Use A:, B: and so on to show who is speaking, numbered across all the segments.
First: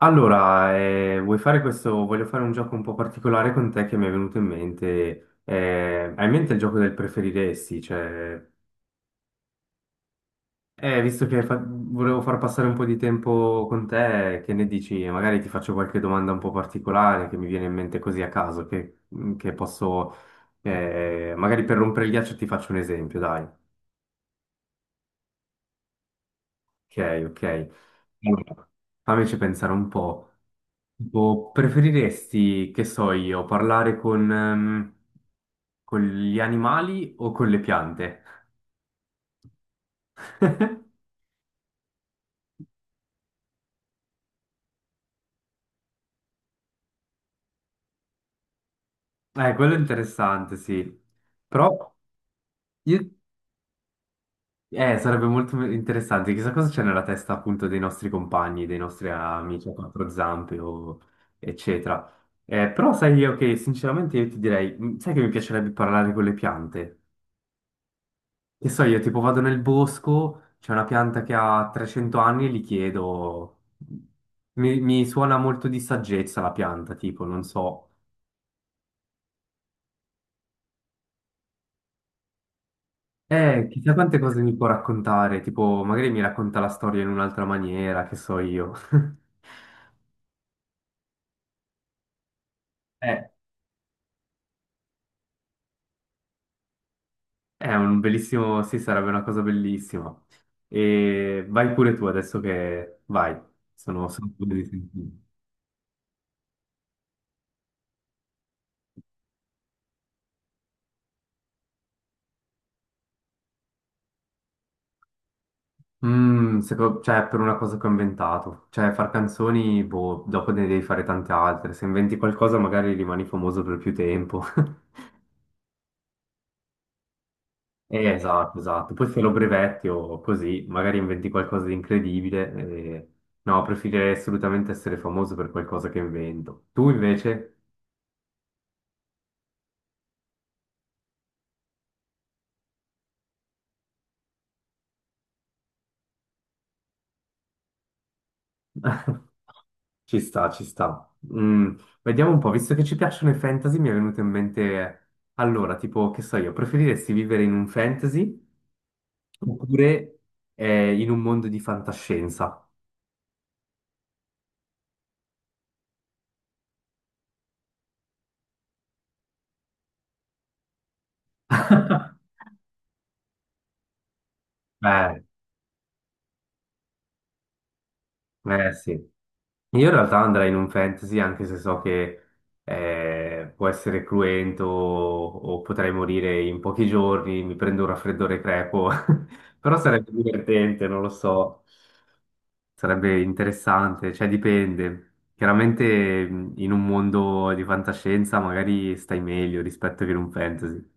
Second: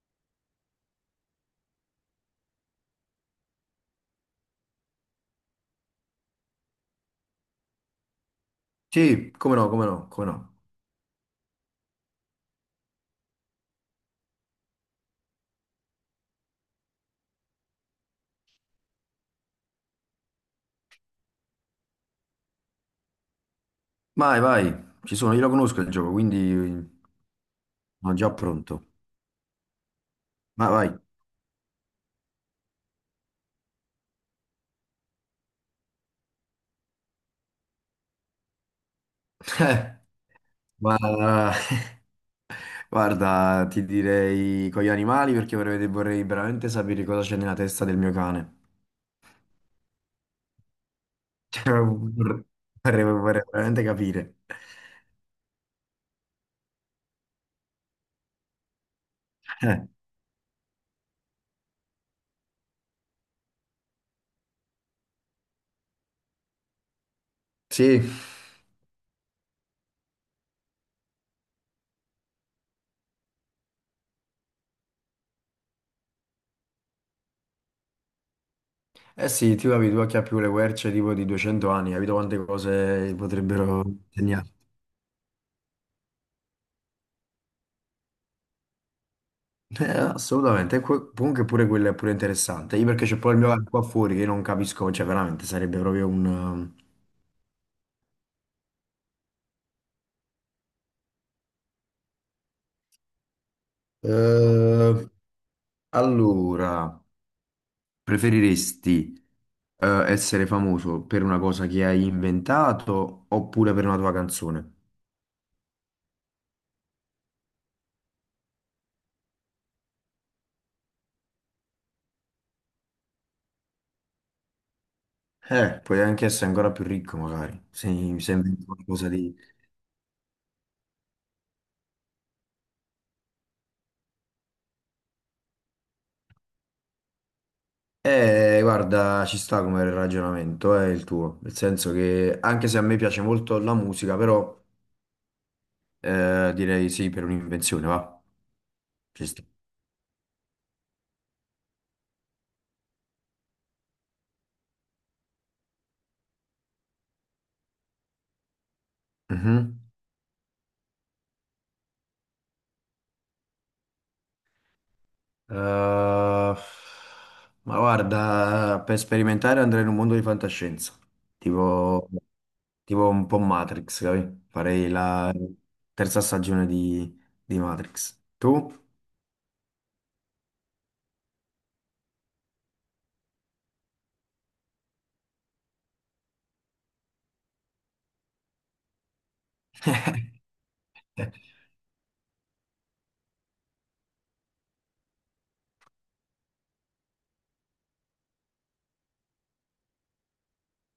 A: Allora, vuoi fare questo? Voglio fare un gioco un po' particolare con te che mi è venuto in mente. Hai in mente il gioco del preferiresti? Cioè,
B: Sì, come no, come no, come no.
A: visto che volevo far passare un po' di tempo con te, che ne dici? E magari ti faccio qualche domanda un po' particolare che mi viene in mente così a caso, che posso, magari per rompere il ghiaccio ti faccio un esempio, dai.
B: Vai, vai, ci sono, io lo conosco il gioco, quindi
A: Ok, ok.
B: sono già
A: Allora,
B: pronto.
A: fammici pensare un po'.
B: Ma vai.
A: Tipo, preferiresti, che so io, parlare con gli animali o con le piante?
B: Ma guarda, ti direi con gli animali perché vorrei veramente sapere cosa c'è nella testa del mio cane.
A: Quello è interessante, sì.
B: Cioè,
A: Però
B: vorrei, vorrei-
A: io-
B: vorrei veramente capire.
A: sarebbe molto interessante. Chissà cosa c'è nella testa appunto dei nostri compagni, dei nostri amici a
B: Eh,
A: quattro zampe o eccetera. Però sai io che ok, sinceramente io ti direi, sai che mi piacerebbe parlare con le piante?
B: sì,
A: Che so io, tipo vado nel bosco, c'è una pianta che ha 300 anni e gli chiedo. Mi suona molto di saggezza la pianta, tipo, non so.
B: eh sì, tu capi, tu che ha più le querce tipo di 200 anni, capito quante cose potrebbero
A: Chissà quante cose
B: segnare.
A: mi può raccontare, tipo, magari mi racconta la storia in un'altra maniera, che so io.
B: Assolutamente, e que- comunque pure quello è pure interessante. Io perché c'è
A: Eh,
B: poi il mio bar qua fuori che io non capisco, cioè veramente sarebbe proprio un...
A: è un bellissimo. Sì, sarebbe una cosa bellissima. E vai pure tu adesso Vai, sono curioso di sentire.
B: Eh, allora, preferiresti essere famoso per una cosa che hai inventato oppure per una tua canzone?
A: Cioè, per una cosa che ho inventato. Cioè, far canzoni, boh, dopo ne devi fare tante altre. Se inventi qualcosa, magari rimani famoso per più tempo.
B: Puoi anche essere ancora più ricco magari, se, se
A: Esatto,
B: inventi
A: esatto. Poi
B: qualcosa
A: se lo
B: di...
A: brevetti o così, magari inventi qualcosa di incredibile. No, preferirei assolutamente essere famoso per qualcosa che invento. Tu invece?
B: Guarda, ci sta come ragionamento, è il tuo, nel senso che anche se a me piace molto la musica, però... direi sì, per un'invenzione, va. Ci sta.
A: Ci sta, ci sta. Vediamo un po', visto che ci piacciono i fantasy, mi è venuto in mente. Allora, tipo, che so io, preferiresti vivere in un fantasy?
B: Mhm.
A: Oppure in un mondo di fantascienza.
B: Eh, ma guarda, per sperimentare andrei in un mondo di fantascienza, tipo, tipo un po' Matrix, capi? Farei
A: Eh,
B: la terza stagione di Matrix. Tu?
A: sì. Io in realtà andrei in un fantasy anche se so che può essere cruento o potrei morire in pochi giorni, mi prendo un raffreddore crepo, però sarebbe divertente, non lo
B: Eh,
A: so, sarebbe interessante, cioè dipende. Chiaramente in un mondo di fantascienza magari stai meglio rispetto che in un fantasy.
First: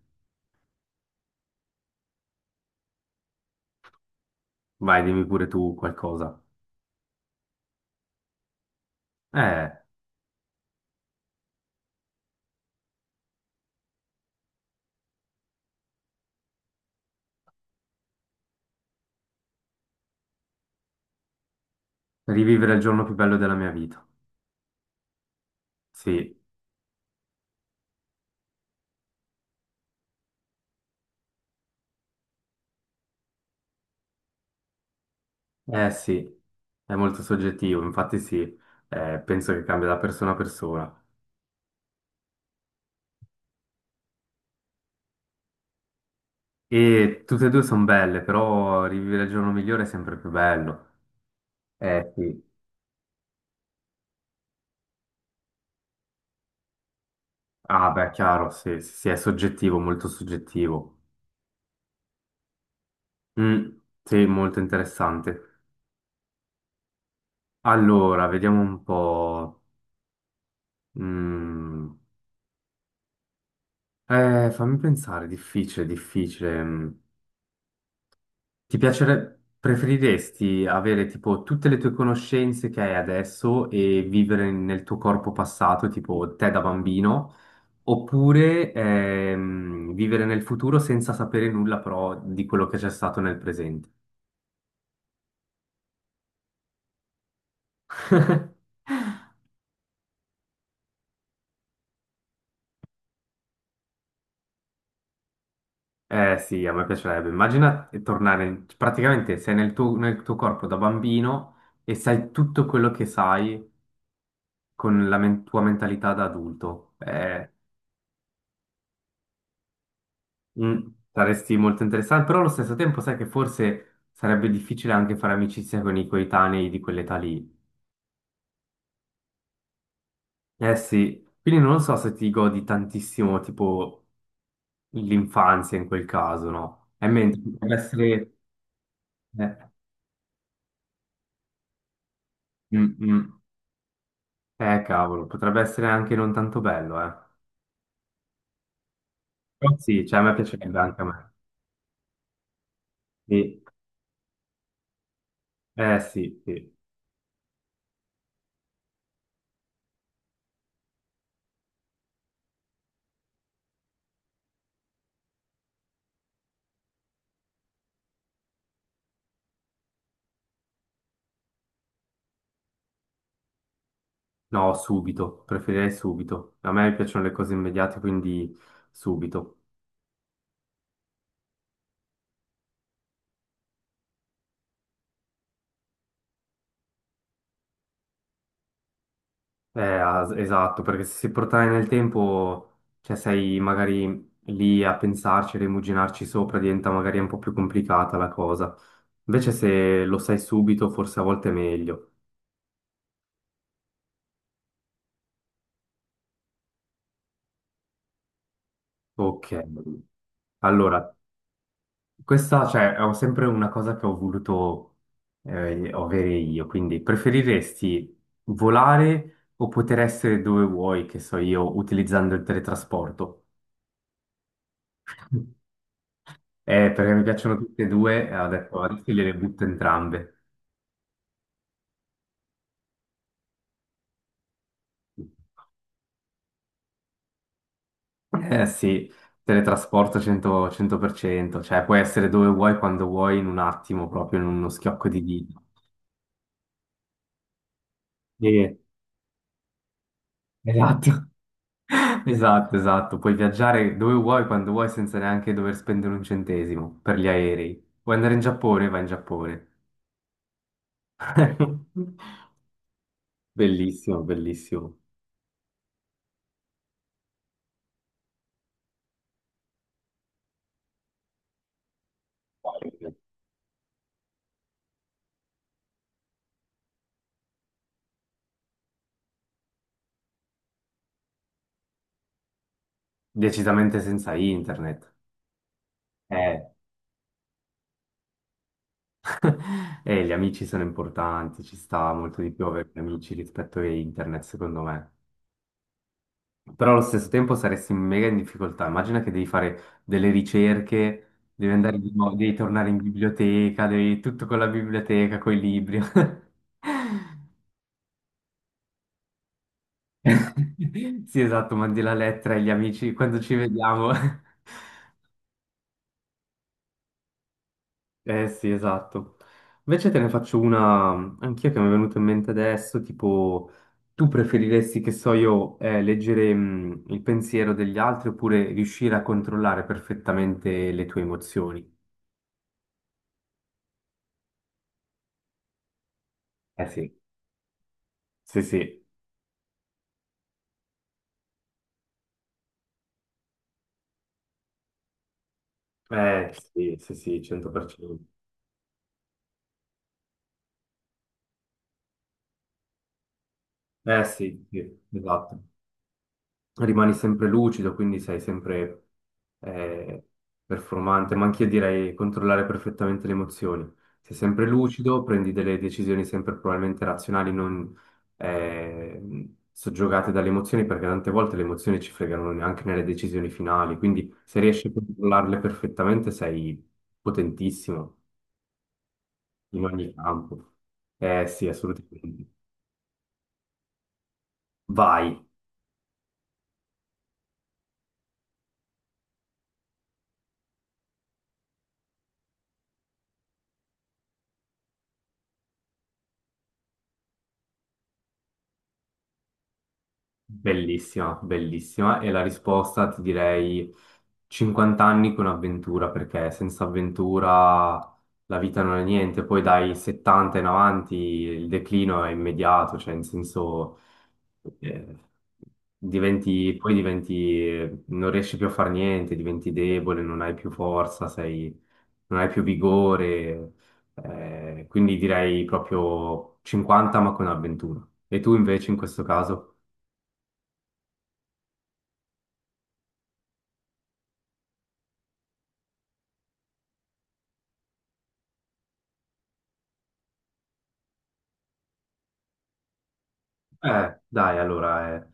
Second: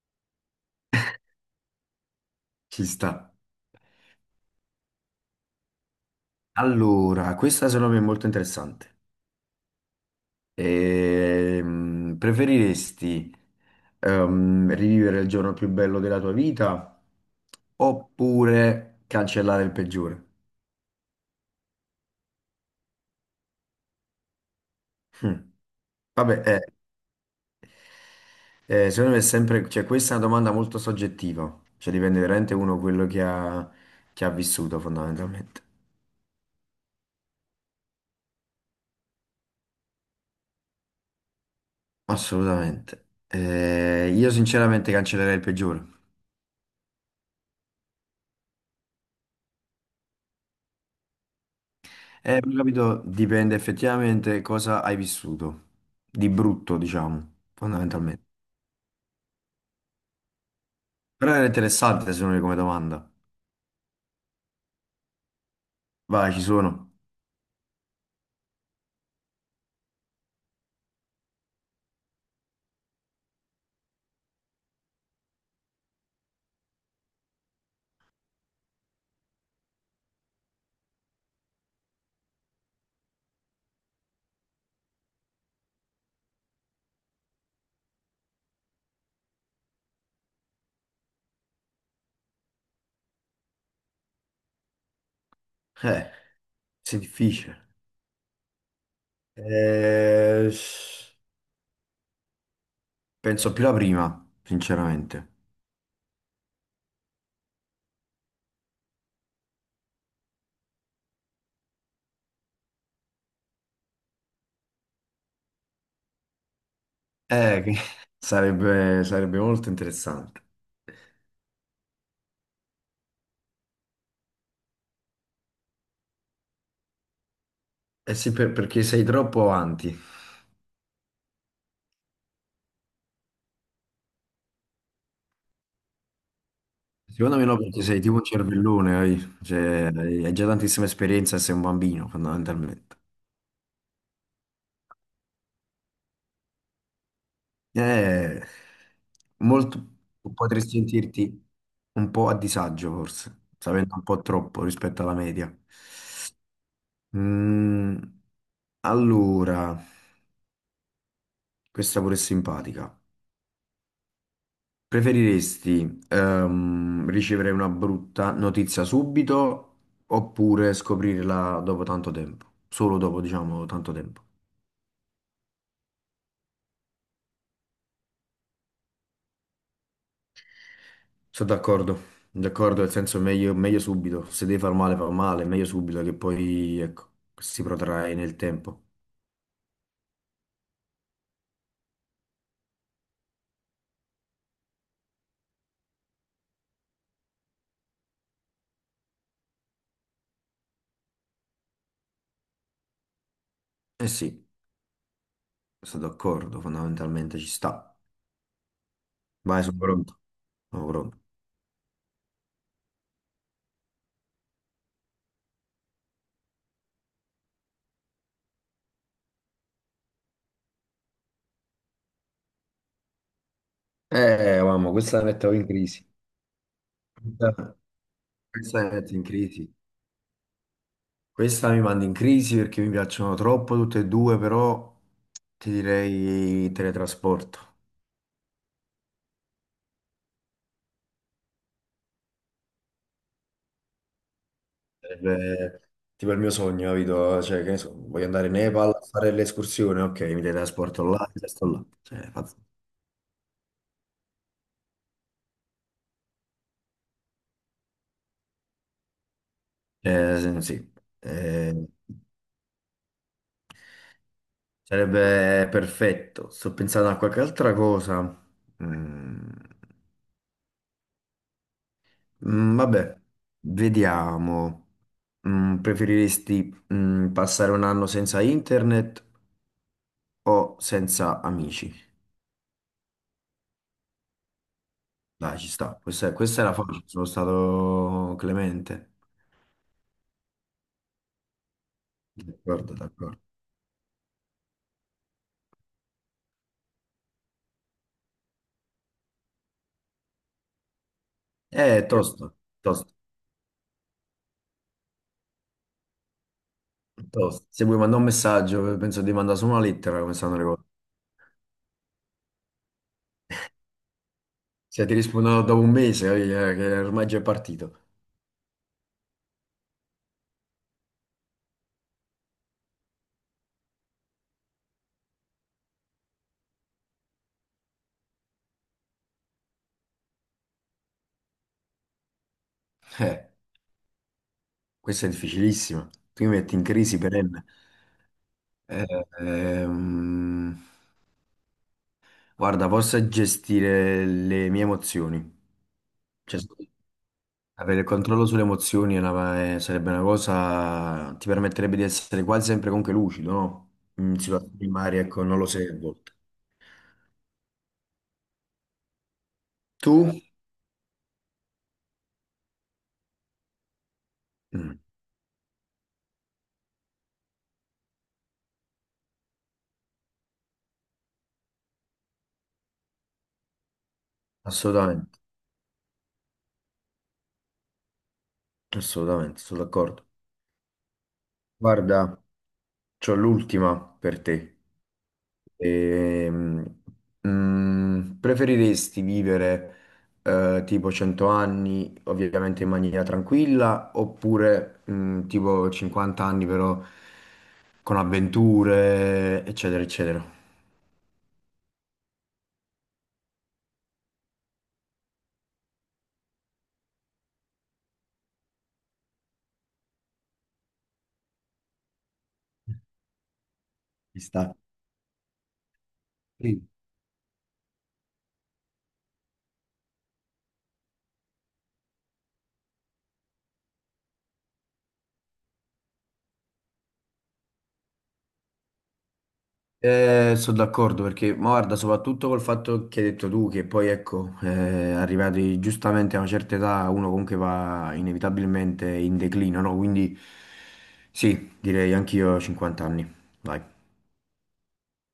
B: Ci sta.
A: Vai, dimmi pure tu qualcosa.
B: Allora, questa secondo me è molto interessante.
A: Eh.
B: Preferiresti rivivere il giorno più bello della tua vita oppure cancellare il peggiore?
A: Rivivere il giorno più bello della mia vita.
B: Hm.
A: Sì,
B: Vabbè, secondo me è sempre, cioè, questa è una domanda molto soggettiva, cioè dipende veramente uno quello che ha vissuto fondamentalmente.
A: eh sì, è molto soggettivo, infatti sì, penso che cambia da persona a persona.
B: Assolutamente. Io sinceramente cancellerei il peggiore.
A: E tutte e due sono belle, però rivivere il giorno migliore è sempre più bello. Eh sì,
B: Però, capito, dipende effettivamente cosa hai vissuto, di brutto, diciamo,
A: ah beh,
B: fondamentalmente.
A: chiaro, sì, sì, sì, è soggettivo, molto soggettivo.
B: Però era interessante secondo me come domanda.
A: Mm, sì, molto interessante.
B: Vai, ci sono.
A: Allora, vediamo un po'. Mm, Fammi pensare, difficile, difficile. Mm. Ti piacerebbe, preferiresti avere tipo tutte le tue conoscenze che hai adesso e vivere nel tuo corpo passato, tipo te da bambino, oppure vivere nel futuro senza sapere nulla però di quello che c'è stato nel presente?
B: Eh. Sì, difficile. Eh, penso più la prima, sinceramente.
A: Eh sì, a me piacerebbe. Immagina tornare, praticamente sei nel tuo, corpo da bambino e sai tutto quello che sai con la tua mentalità da adulto.
B: Che sarebbe molto interessante.
A: Mm, Saresti molto interessante, però allo stesso tempo sai che forse sarebbe difficile anche fare amicizia con i coetanei di quell'età lì.
B: Eh sì, per- perché sei troppo avanti.
A: Eh sì, quindi non so se ti godi tantissimo tipo l'infanzia in quel caso, no? E
B: Secondo
A: mentre
B: me no,
A: potrebbe
B: perché sei tipo un
A: essere.
B: cervellone, hai,
A: Eh,
B: cioè, hai già tantissima esperienza e sei un bambino,
A: mm,
B: fondamentalmente.
A: mm. Cavolo, potrebbe essere anche non tanto bello, eh.
B: Eh,
A: Però
B: molto,
A: sì, cioè a me
B: potresti
A: piacerebbe anche a me.
B: sentirti un po' a disagio, forse,
A: Sì.
B: sapendo un po' troppo rispetto alla media.
A: Eh sì, sì.
B: Mm, allora, questa pure è simpatica. Preferiresti ricevere una brutta notizia subito oppure scoprirla dopo tanto tempo? Solo dopo, diciamo, tanto tempo.
A: No, subito, preferirei subito. A me piacciono le cose immediate, quindi subito.
B: Sono d'accordo, d'accordo, nel senso meglio, meglio subito. Se devi far male, fa male, meglio subito che poi, ecco, si protrae nel tempo.
A: Esatto, perché se si portare nel tempo, cioè sei magari lì a pensarci, a rimuginarci sopra, diventa magari un po' più complicata la cosa. Invece se lo sai subito, forse a volte è meglio.
B: Eh sì, sono d'accordo, fondamentalmente ci sta.
A: Ok.
B: Vai, sono pronto. Sono
A: Allora,
B: pronto.
A: questa, cioè, è sempre una cosa che ho voluto avere io, quindi preferiresti volare o poter essere dove vuoi, che so io, utilizzando il teletrasporto?
B: Mamma, questa la mettevo in crisi.
A: Perché mi piacciono
B: Questa
A: tutte e due, e ho detto
B: questa è
A: adesso
B: in
A: gliele butto
B: crisi.
A: entrambe.
B: Questa mi manda in crisi perché mi piacciono troppo tutte e due, però ti direi teletrasporto.
A: Eh sì, teletrasporto 100%, 100%, cioè puoi essere dove vuoi, quando vuoi, in un attimo, proprio in uno schiocco di dita.
B: Sarebbe tipo il mio sogno, capito? Cioè, che ne so, voglio andare in
A: Sì,
B: Nepal a fare l'escursione, ok, mi teletrasporto
A: esatto,
B: là, e sto là. Cioè, fa-
A: esatto, esatto. Puoi viaggiare dove vuoi, quando vuoi, senza neanche dover spendere un centesimo per gli aerei. Vuoi andare in Giappone? Vai in Giappone.
B: sì, eh,
A: Bellissimo, bellissimo.
B: sarebbe perfetto. Sto pensando a qualche altra cosa. Mm, mm, vabbè, vediamo. Mm, preferiresti, mm, passare un anno senza internet o senza amici?
A: Decisamente senza internet.
B: Dai, ci sta. Questa
A: Eh,
B: era facile, sono stato clemente.
A: E gli amici sono importanti, ci sta molto di più avere
B: D'accordo,
A: gli amici
B: d'accordo.
A: rispetto a internet, secondo me. Però allo stesso tempo saresti mega in difficoltà. Immagina che devi fare delle ricerche, devi andare di nuovo, devi
B: Tosto,
A: tornare in
B: tosto,
A: biblioteca, devi tutto con la biblioteca, con i libri.
B: tosto. Se vuoi mandare un messaggio, penso di mandare solo una lettera, come stanno le cose.
A: Sì, esatto, mandi la lettera agli amici quando ci vediamo.
B: Se ti rispondo dopo un mese, voglio dire che ormai già è partito.
A: Eh sì, esatto. Invece te ne faccio una anch'io che mi è venuta in mente adesso, tipo, tu preferiresti, che so io, leggere il pensiero degli altri oppure riuscire a controllare perfettamente le tue emozioni?
B: Eh, questa è difficilissima. Tu mi metti in
A: Eh sì.
B: crisi perenne.
A: Sì, sì,
B: Eh, ehm, guarda, posso gestire le mie emozioni.
A: eh
B: Cioè,
A: sì, sì, sì,
B: avere il
A: 100%.
B: controllo sulle emozioni è una- sarebbe una cosa, ti permetterebbe di essere quasi sempre comunque lucido, no?
A: Eh
B: In
A: sì,
B: situazioni
A: sì,
B: magari, ecco, non
A: esatto.
B: lo sei a volte.
A: Rimani sempre lucido, quindi sei sempre eh,
B: Tu?
A: performante, ma anche io direi controllare perfettamente le emozioni. Sei sempre
B: Mm,
A: lucido, prendi delle decisioni sempre probabilmente razionali, non soggiogate dalle emozioni, perché tante volte le emozioni ci fregano anche nelle decisioni finali, quindi se riesci a
B: assolutamente,
A: controllarle perfettamente sei potentissimo
B: assolutamente, sono
A: in ogni
B: d'accordo.
A: campo. Eh sì,
B: Guarda,
A: assolutamente.
B: c'ho l'ultima per te.
A: Vai.
B: Ehm, mm, preferiresti vivere tipo 100 anni, ovviamente in maniera tranquilla, oppure mm, tipo 50 anni però con avventure, eccetera, eccetera?
A: Bellissima, bellissima. E la risposta ti direi 50 anni con avventura, perché senza avventura la vita non è niente. Poi dai 70 in avanti il declino è immediato, cioè in senso
B: Ci sta.
A: eh, diventi,
B: Sì.
A: poi diventi, non riesci più a fare niente, diventi debole, non hai più forza, sei, non hai più vigore. Quindi direi proprio 50 ma con avventura. E tu invece in questo caso?
B: Sono d'accordo perché, ma guarda, soprattutto col fatto che hai detto tu, che poi ecco, arrivati giustamente a una certa età, uno comunque va inevitabilmente in declino, no? Quindi sì, direi anch'io 50 anni, dai.
A: Dai, allora,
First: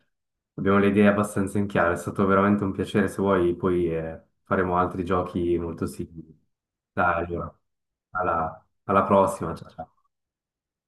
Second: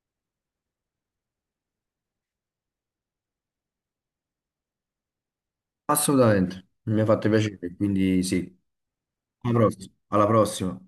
A: abbiamo le idee abbastanza in chiaro, è stato veramente un piacere, se vuoi poi faremo altri giochi molto simili.
B: Assolutamente, mi ha
A: Dai,
B: fatto
A: allora,
B: piacere, quindi sì,
A: alla alla prossima,
B: alla
A: ciao
B: prossima.
A: ciao.
B: Alla prossima.